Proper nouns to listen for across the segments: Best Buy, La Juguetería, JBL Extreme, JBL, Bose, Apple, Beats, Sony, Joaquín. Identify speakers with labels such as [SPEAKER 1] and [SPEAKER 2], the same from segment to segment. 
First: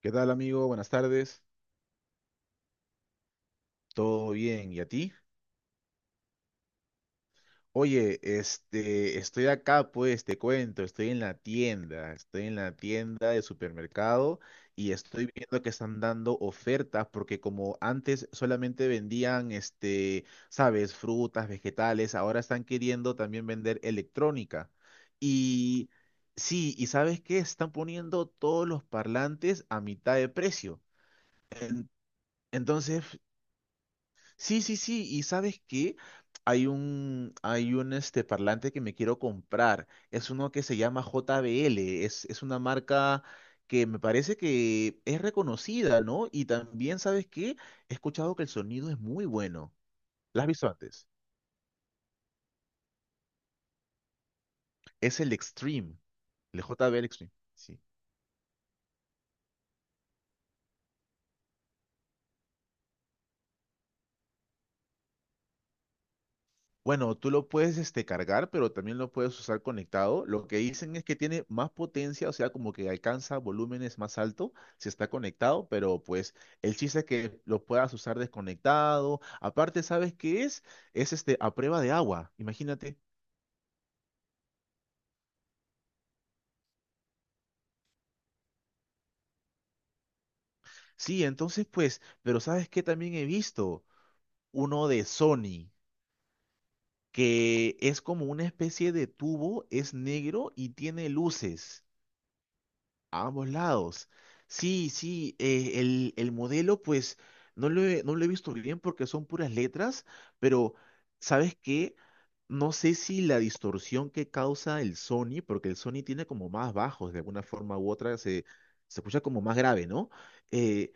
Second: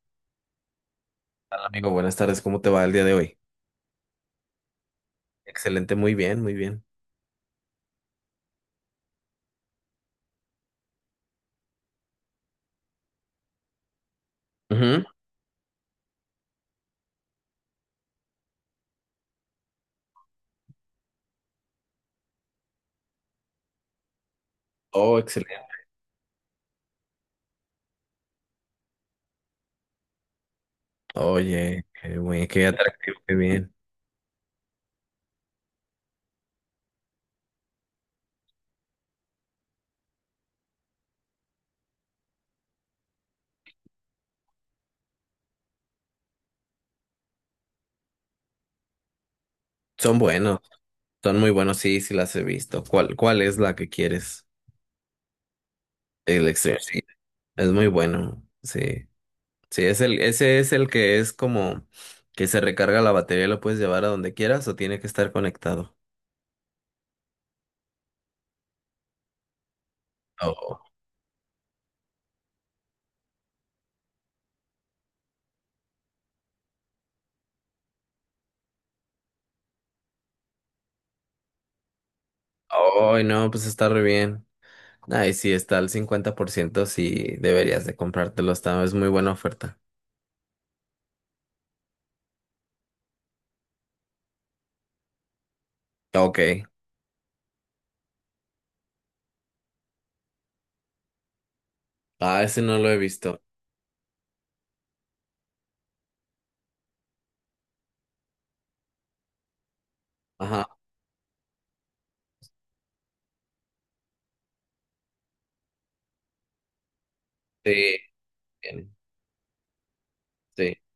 [SPEAKER 1] ¿Qué tal, amigo? Buenas tardes.
[SPEAKER 2] Hola, amigo, buenas tardes. ¿Cómo te va el día de hoy?
[SPEAKER 1] ¿Todo bien? ¿Y a ti?
[SPEAKER 2] Excelente, muy bien, muy bien.
[SPEAKER 1] Oye, este, estoy acá, pues, te cuento, estoy en la tienda, de supermercado y
[SPEAKER 2] Ujú.
[SPEAKER 1] estoy viendo que están dando ofertas porque como antes solamente vendían, este, sabes, frutas, vegetales, ahora están queriendo también vender electrónica.
[SPEAKER 2] Oh, excelente.
[SPEAKER 1] Y sí, ¿y sabes qué? Están poniendo todos los parlantes a mitad de precio.
[SPEAKER 2] Oye,
[SPEAKER 1] En-
[SPEAKER 2] qué
[SPEAKER 1] Entonces,
[SPEAKER 2] atractivo, qué bien.
[SPEAKER 1] sí, sí, sí, y ¿sabes qué? Hay un este parlante que me quiero comprar. Es uno que se llama JBL. Es una marca que me parece que es reconocida, ¿no? Y también, ¿sabes qué? He escuchado que el sonido es muy bueno.
[SPEAKER 2] Son
[SPEAKER 1] ¿La has
[SPEAKER 2] buenos,
[SPEAKER 1] visto antes?
[SPEAKER 2] son muy buenos, sí, sí las he visto. ¿Cuál es la que quieres?
[SPEAKER 1] Es el Extreme,
[SPEAKER 2] El
[SPEAKER 1] el
[SPEAKER 2] extreme, sí.
[SPEAKER 1] JBL Extreme.
[SPEAKER 2] Es
[SPEAKER 1] Sí.
[SPEAKER 2] muy bueno, sí. Sí, ese es el que es como que se recarga la batería y lo puedes llevar a donde quieras o tiene que estar conectado.
[SPEAKER 1] Bueno, tú lo puedes este, cargar, pero también lo puedes usar conectado. Lo que
[SPEAKER 2] Oh,
[SPEAKER 1] dicen es que tiene más potencia, o sea, como que alcanza volúmenes más altos si está conectado, pero pues el chiste es que lo puedas usar desconectado. Aparte, ¿sabes qué es? Es este a prueba de agua, imagínate.
[SPEAKER 2] oh, no, pues está re bien. Ay, sí, está al 50%, sí, deberías de comprártelo, está, es muy buena oferta.
[SPEAKER 1] Sí, entonces pues, pero ¿sabes qué también he visto? Uno de Sony,
[SPEAKER 2] Ok.
[SPEAKER 1] que es como una especie de tubo, es negro y tiene luces.
[SPEAKER 2] Ah, ese no lo he
[SPEAKER 1] A
[SPEAKER 2] visto.
[SPEAKER 1] ambos lados. Sí, sí, el modelo pues no lo he visto bien porque son puras letras,
[SPEAKER 2] Ajá.
[SPEAKER 1] pero ¿sabes qué? No sé si la distorsión que causa el Sony, porque el Sony tiene como más bajos de alguna forma u
[SPEAKER 2] Sí,
[SPEAKER 1] otra,
[SPEAKER 2] bien,
[SPEAKER 1] se escucha como más grave, ¿no?
[SPEAKER 2] sí.
[SPEAKER 1] Eh,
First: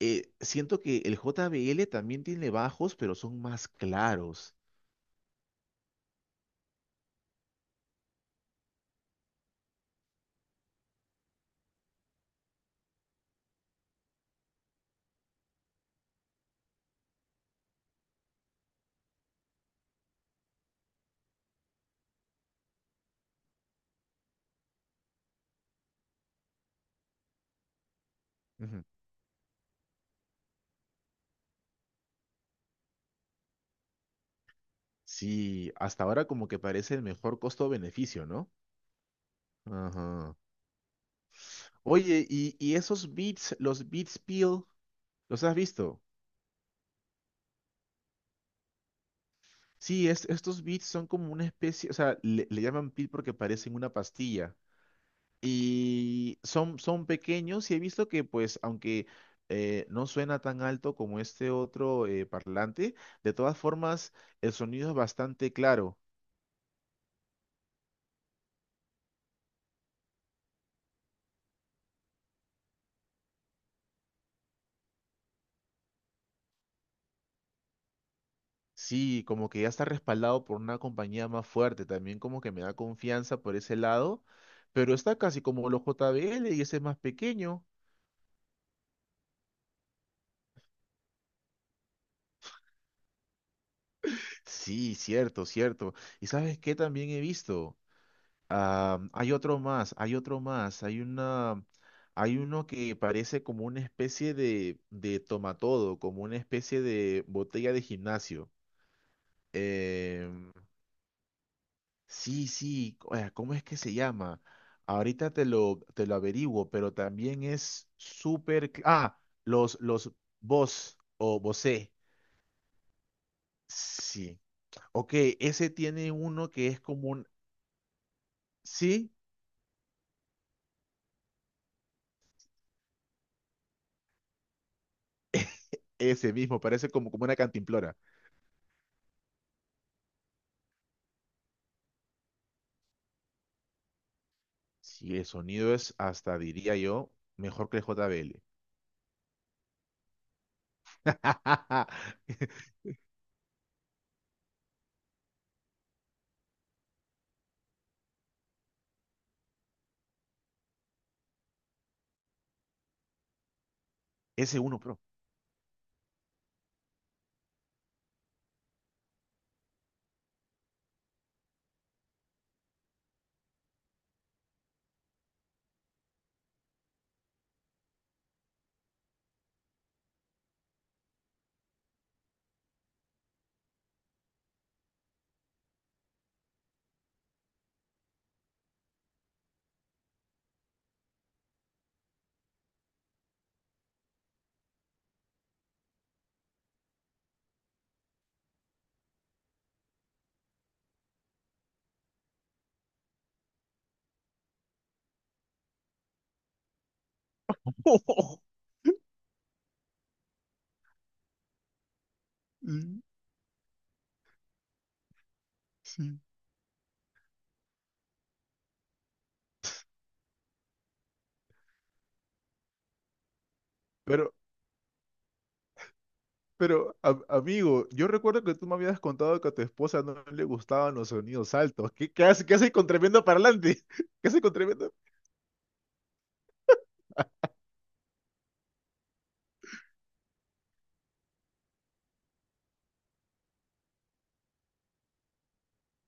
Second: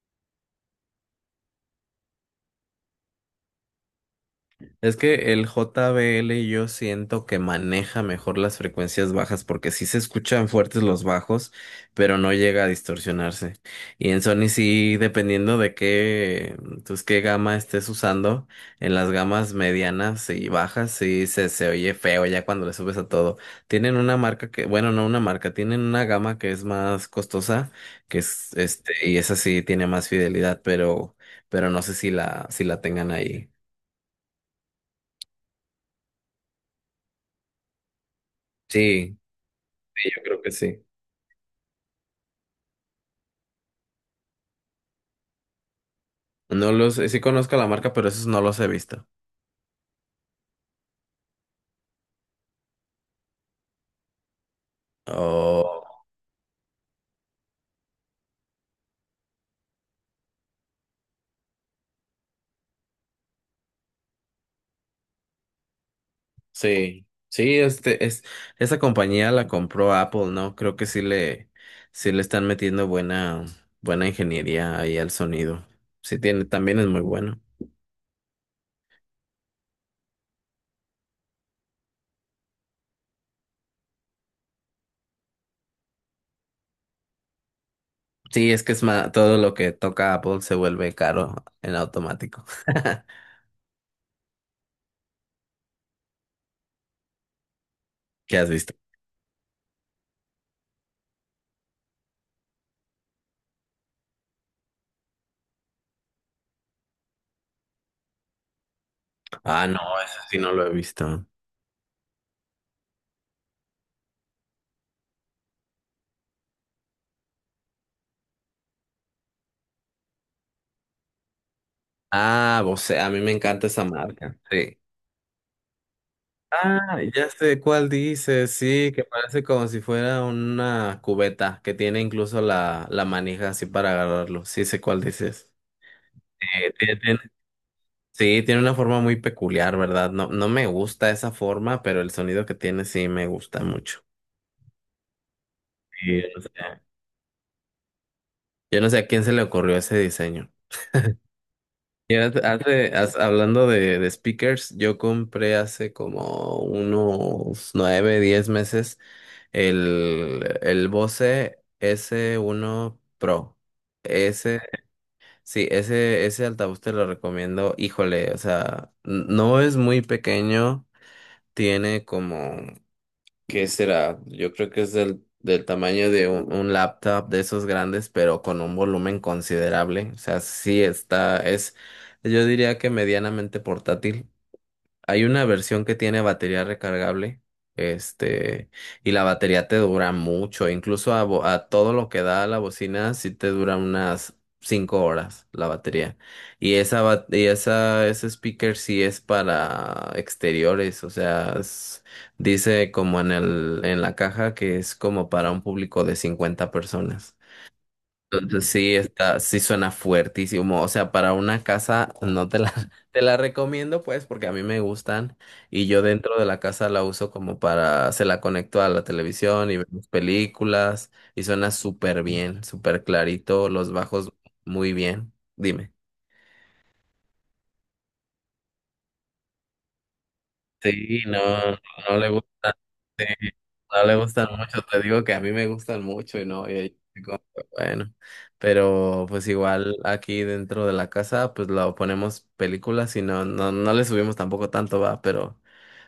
[SPEAKER 1] siento que el JBL también tiene bajos, pero son más claros.
[SPEAKER 2] Es que el JBL yo siento que maneja mejor las frecuencias bajas porque sí se escuchan fuertes los bajos, pero no llega a distorsionarse. Y en Sony sí, dependiendo de qué, pues qué gama estés usando, en las gamas medianas y bajas sí se oye feo ya cuando le subes a todo. Tienen una marca que, bueno, no una marca, tienen una gama que es más costosa, que es
[SPEAKER 1] Ujú.
[SPEAKER 2] este, y esa sí tiene más fidelidad, pero no sé si la tengan ahí.
[SPEAKER 1] Sí, hasta ahora como que parece el mejor costo-beneficio, ¿no?
[SPEAKER 2] Sí, sí, yo
[SPEAKER 1] Ajá.
[SPEAKER 2] creo que sí.
[SPEAKER 1] Oye, y esos beats, los beats peel, ¿los has visto?
[SPEAKER 2] No los, sí conozco la marca, pero esos no los he visto.
[SPEAKER 1] Sí, estos beats son como una especie, o sea, le llaman peel porque parecen una pastilla.
[SPEAKER 2] Oh,
[SPEAKER 1] Y son, son pequeños y he visto que, pues, aunque no suena tan alto como este otro parlante, de todas formas, el sonido es bastante claro.
[SPEAKER 2] sí. Sí, esa compañía la compró Apple, ¿no? Creo que sí le están metiendo buena ingeniería ahí al sonido. Sí tiene, también es muy bueno.
[SPEAKER 1] Sí, como que ya está respaldado por una compañía más fuerte, también como que me da confianza por ese lado, pero está casi como los JBL y ese es más pequeño.
[SPEAKER 2] Sí, es que todo lo que toca Apple se vuelve caro en automático.
[SPEAKER 1] Sí, cierto, cierto. ¿Y sabes qué también he visto?
[SPEAKER 2] ¿Qué has visto?
[SPEAKER 1] Ah, hay otro más, hay una, hay uno que parece como una especie de tomatodo, como una especie de botella de gimnasio.
[SPEAKER 2] Ah, no, eso sí no
[SPEAKER 1] Em,
[SPEAKER 2] lo he visto.
[SPEAKER 1] sí, sí, ¿cómo es que se llama? Ahorita te lo averiguo, pero también es súper... Ah, los Bose o Bose.
[SPEAKER 2] Ah, Bose, a mí me encanta esa marca.
[SPEAKER 1] Sí.
[SPEAKER 2] Sí.
[SPEAKER 1] Ok, ese tiene uno que es
[SPEAKER 2] Ah,
[SPEAKER 1] como un...
[SPEAKER 2] ya sé cuál dice, sí, que
[SPEAKER 1] Sí.
[SPEAKER 2] parece como si fuera una cubeta, que tiene incluso la manija así para agarrarlo. Sí, sé cuál dices.
[SPEAKER 1] Ese mismo,
[SPEAKER 2] Eh,
[SPEAKER 1] parece
[SPEAKER 2] tiene-
[SPEAKER 1] como,
[SPEAKER 2] tiene-
[SPEAKER 1] como una cantimplora.
[SPEAKER 2] sí, tiene una forma muy peculiar, ¿verdad? No, no me gusta esa forma, pero el sonido que tiene sí me gusta mucho.
[SPEAKER 1] Si el sonido es
[SPEAKER 2] Sí,
[SPEAKER 1] hasta, diría yo, mejor que el JBL.
[SPEAKER 2] yo no sé a quién se le ocurrió ese diseño. Y hablando de speakers, yo compré hace como unos 9, 10 meses el Bose s uno Pro.
[SPEAKER 1] S
[SPEAKER 2] Ese,
[SPEAKER 1] uno Pro.
[SPEAKER 2] sí, ese altavoz te lo recomiendo. Híjole, o sea, no es muy pequeño, tiene como ¿qué será? Yo creo que es del tamaño de un laptop de esos grandes, pero con un volumen considerable. O sea, sí está, es, yo diría que medianamente portátil. Hay una versión que tiene batería recargable, este, y la batería te dura mucho, incluso a todo lo que da la bocina, sí te dura unas 5 horas la batería. Y esa, ba- y esa, ese speaker sí es para exteriores, o sea, dice como en en la caja que es como para un público de 50 personas. Entonces, sí, está, sí suena fuertísimo. O sea, para una casa no te la,
[SPEAKER 1] Sí,
[SPEAKER 2] te la recomiendo, pues, porque a mí me gustan, y yo
[SPEAKER 1] sí.
[SPEAKER 2] dentro de la casa la uso como para, se la conecto a la televisión y vemos películas y suena súper bien, súper clarito, los
[SPEAKER 1] Pero,
[SPEAKER 2] bajos muy bien. Dime.
[SPEAKER 1] pero, amigo, yo recuerdo que tú me habías contado que a tu esposa no le gustaban los
[SPEAKER 2] Sí, no,
[SPEAKER 1] sonidos altos.
[SPEAKER 2] no le
[SPEAKER 1] ¿Qué hace
[SPEAKER 2] gustan,
[SPEAKER 1] con
[SPEAKER 2] sí,
[SPEAKER 1] tremendo parlante?
[SPEAKER 2] no le
[SPEAKER 1] ¿Qué hace
[SPEAKER 2] gustan
[SPEAKER 1] con
[SPEAKER 2] mucho,
[SPEAKER 1] tremendo?
[SPEAKER 2] te digo que a mí me gustan mucho y no, y ahí estoy como que, bueno, pero pues igual aquí dentro de la casa pues lo ponemos películas y no le subimos tampoco tanto, va,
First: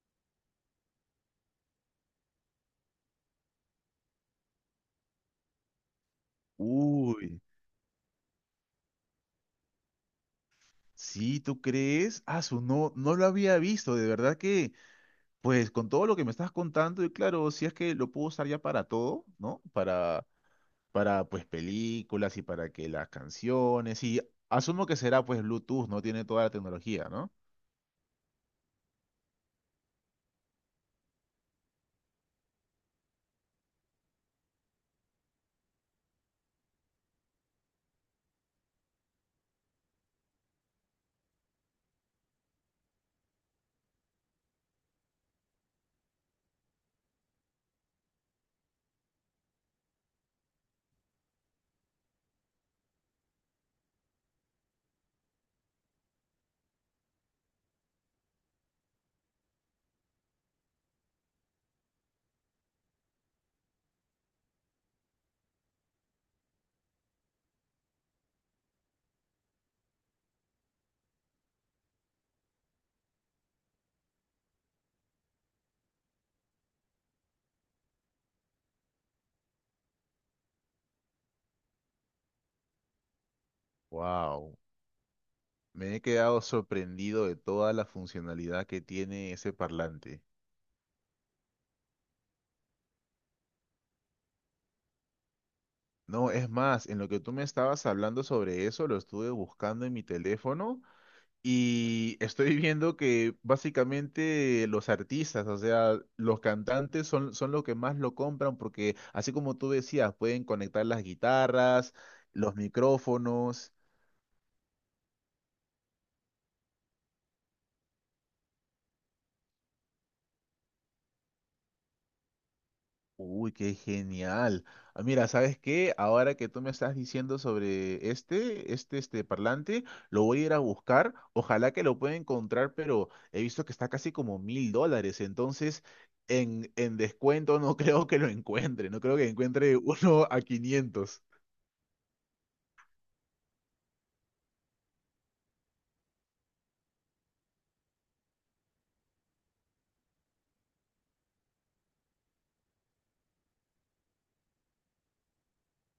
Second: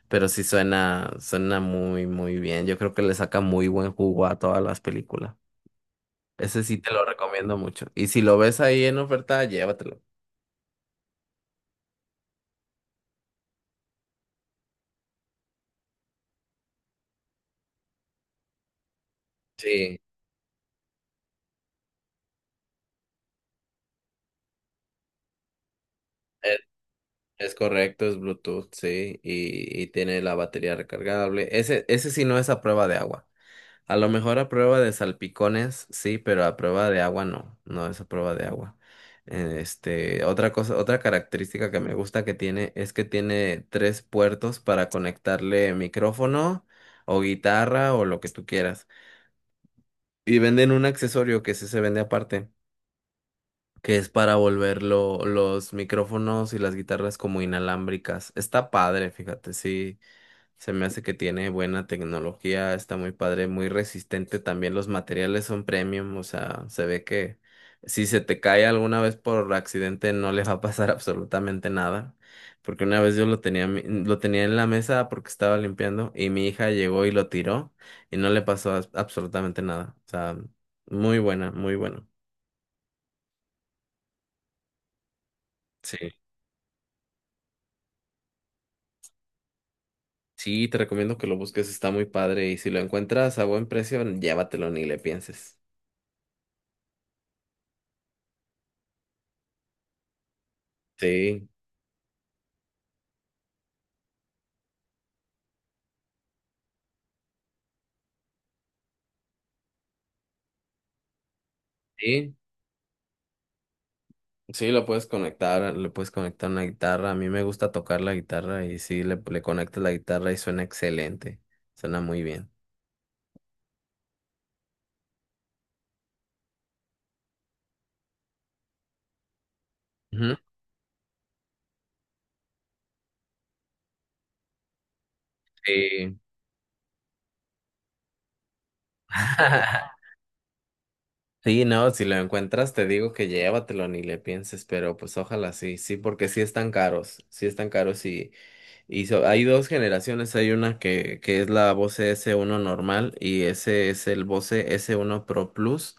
[SPEAKER 2] pero sí suena, suena muy, muy bien, yo creo que le saca muy buen jugo a todas las películas, ese sí te lo
[SPEAKER 1] Uy,
[SPEAKER 2] recomiendo mucho, y si lo ves ahí en oferta, llévatelo.
[SPEAKER 1] sí, ¿tú crees? No, no lo había visto. De verdad que, pues, con todo lo que me estás contando, y claro, si es que lo puedo usar ya para todo, ¿no?
[SPEAKER 2] Sí,
[SPEAKER 1] Para pues películas y para que las canciones y asumo que será pues Bluetooth, no tiene toda la tecnología, ¿no?
[SPEAKER 2] es correcto, es Bluetooth, sí, y tiene la batería recargable. Ese sí no es a prueba de agua. A lo mejor a prueba de salpicones, sí, pero a prueba de agua no, no es a prueba de agua. Otra cosa, otra característica que me gusta que tiene es que tiene 3 puertos para conectarle micrófono o guitarra o lo que tú quieras. Y venden un accesorio que sí se vende aparte que es para volver los micrófonos y las guitarras como inalámbricas. Está padre, fíjate, sí, se me hace que tiene buena tecnología, está muy padre, muy resistente también, los materiales son premium, o sea, se ve que si se te cae alguna vez por accidente no le va a pasar absolutamente nada. Porque una vez yo lo tenía, lo tenía en la mesa porque estaba limpiando y mi hija llegó y lo tiró y no le pasó absolutamente nada. O sea, muy buena, muy buena.
[SPEAKER 1] Wow, me he
[SPEAKER 2] Sí.
[SPEAKER 1] quedado sorprendido de toda la funcionalidad que tiene ese parlante.
[SPEAKER 2] Sí, te recomiendo que lo busques, está muy padre y si lo encuentras a buen precio, llévatelo, ni le pienses.
[SPEAKER 1] No, es más, en lo que tú me estabas hablando sobre eso, lo estuve buscando en mi teléfono
[SPEAKER 2] Sí,
[SPEAKER 1] y estoy viendo que básicamente los artistas, o sea, los cantantes son los que más lo compran porque así como tú decías, pueden conectar las guitarras,
[SPEAKER 2] sí,
[SPEAKER 1] los micrófonos.
[SPEAKER 2] sí, lo puedes conectar, le puedes conectar una guitarra. A mí me gusta tocar la guitarra y sí, le conectas la guitarra y suena excelente, suena muy bien.
[SPEAKER 1] Uy, qué genial. Ah, mira, ¿sabes qué? Ahora que tú me estás diciendo sobre este, este parlante, lo
[SPEAKER 2] Ujú,
[SPEAKER 1] voy a ir a buscar. Ojalá que lo pueda encontrar, pero he visto que está casi como $1000. Entonces,
[SPEAKER 2] sí.
[SPEAKER 1] en descuento no creo que lo encuentre. No creo que encuentre uno a 500.
[SPEAKER 2] Sí, no, si lo encuentras te digo que llévatelo, ni le pienses, pero pues ojalá sí, sí, porque sí están caros, sí están caros, y hay dos generaciones, hay una que es la Bose s uno normal y ese es el Bose s uno Pro Plus.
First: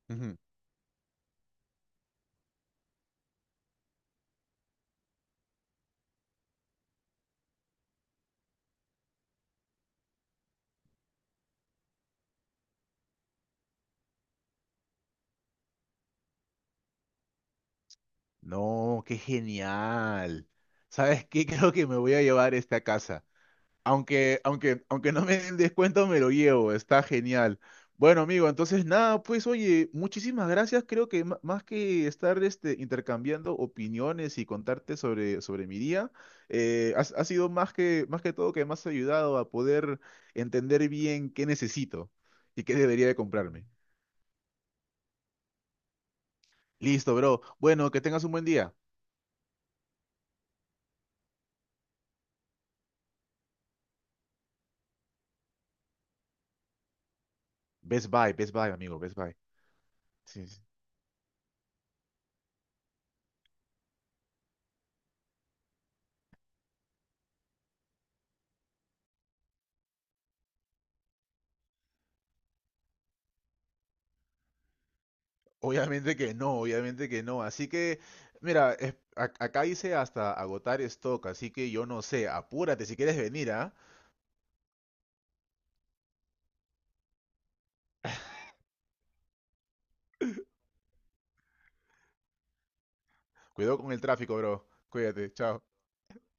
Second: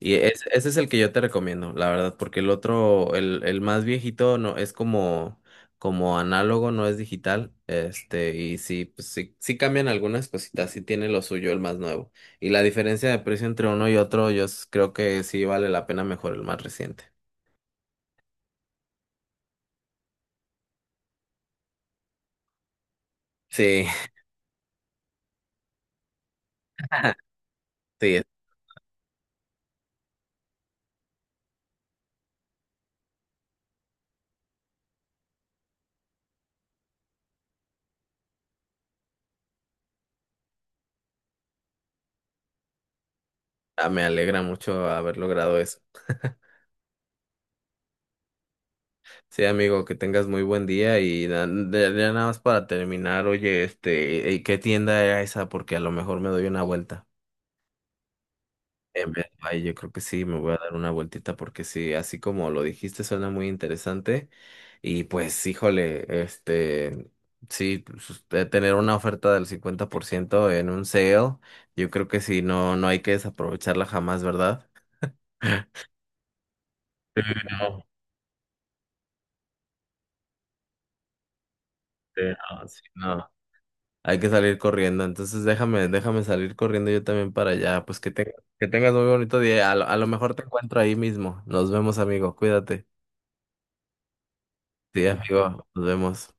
[SPEAKER 2] Y
[SPEAKER 1] Ujú.
[SPEAKER 2] ese es el que yo te recomiendo, la verdad, porque el otro, el más viejito, no, es como, como análogo, no es digital. Este, y sí, pues sí, sí cambian algunas cositas, sí tiene lo suyo el más nuevo. Y la diferencia de precio entre uno y otro, yo creo que sí vale la pena mejor el más reciente.
[SPEAKER 1] No, qué genial. ¿Sabes qué? Creo que me voy a llevar este a casa.
[SPEAKER 2] Sí,
[SPEAKER 1] Aunque no me den descuento, me lo llevo, está genial. Bueno,
[SPEAKER 2] sí,
[SPEAKER 1] amigo, entonces nada, pues oye, muchísimas gracias. Creo que más que estar este, intercambiando opiniones y contarte sobre, sobre mi día, sido más que todo que me has ayudado a poder entender bien qué necesito y qué debería de comprarme.
[SPEAKER 2] ah, me alegra mucho haber logrado eso.
[SPEAKER 1] Listo, bro. Bueno, que tengas un buen día.
[SPEAKER 2] Sí, amigo, que tengas muy buen día y ya nada más para terminar, oye, este, ¿qué tienda era esa? Porque a lo mejor me doy una vuelta.
[SPEAKER 1] Best Buy, Best Buy amigo, best buy
[SPEAKER 2] Ay, yo creo que sí, me
[SPEAKER 1] Sí, sí.
[SPEAKER 2] voy a
[SPEAKER 1] Sí.
[SPEAKER 2] dar una vueltita porque sí, así como lo dijiste, suena muy interesante. Y pues, híjole, este, sí, pues, usted tener una oferta del 50% en un sale, yo creo que sí, no, no hay que desaprovecharla jamás, ¿verdad?
[SPEAKER 1] Obviamente que no, obviamente que no. Así
[SPEAKER 2] No,
[SPEAKER 1] que, mira, acá dice hasta agotar stock, así que yo no
[SPEAKER 2] sí,
[SPEAKER 1] sé,
[SPEAKER 2] no, sí,
[SPEAKER 1] apúrate si quieres
[SPEAKER 2] no.
[SPEAKER 1] venir, ¿ah?
[SPEAKER 2] Hay que salir corriendo, entonces déjame, déjame salir corriendo yo también para allá. Que tengas muy bonito día. A lo mejor te encuentro ahí mismo. Nos vemos, amigo. Cuídate.
[SPEAKER 1] Cuidado con el tráfico, bro.
[SPEAKER 2] Sí,
[SPEAKER 1] Cuídate, chao.
[SPEAKER 2] amigo. Nos vemos.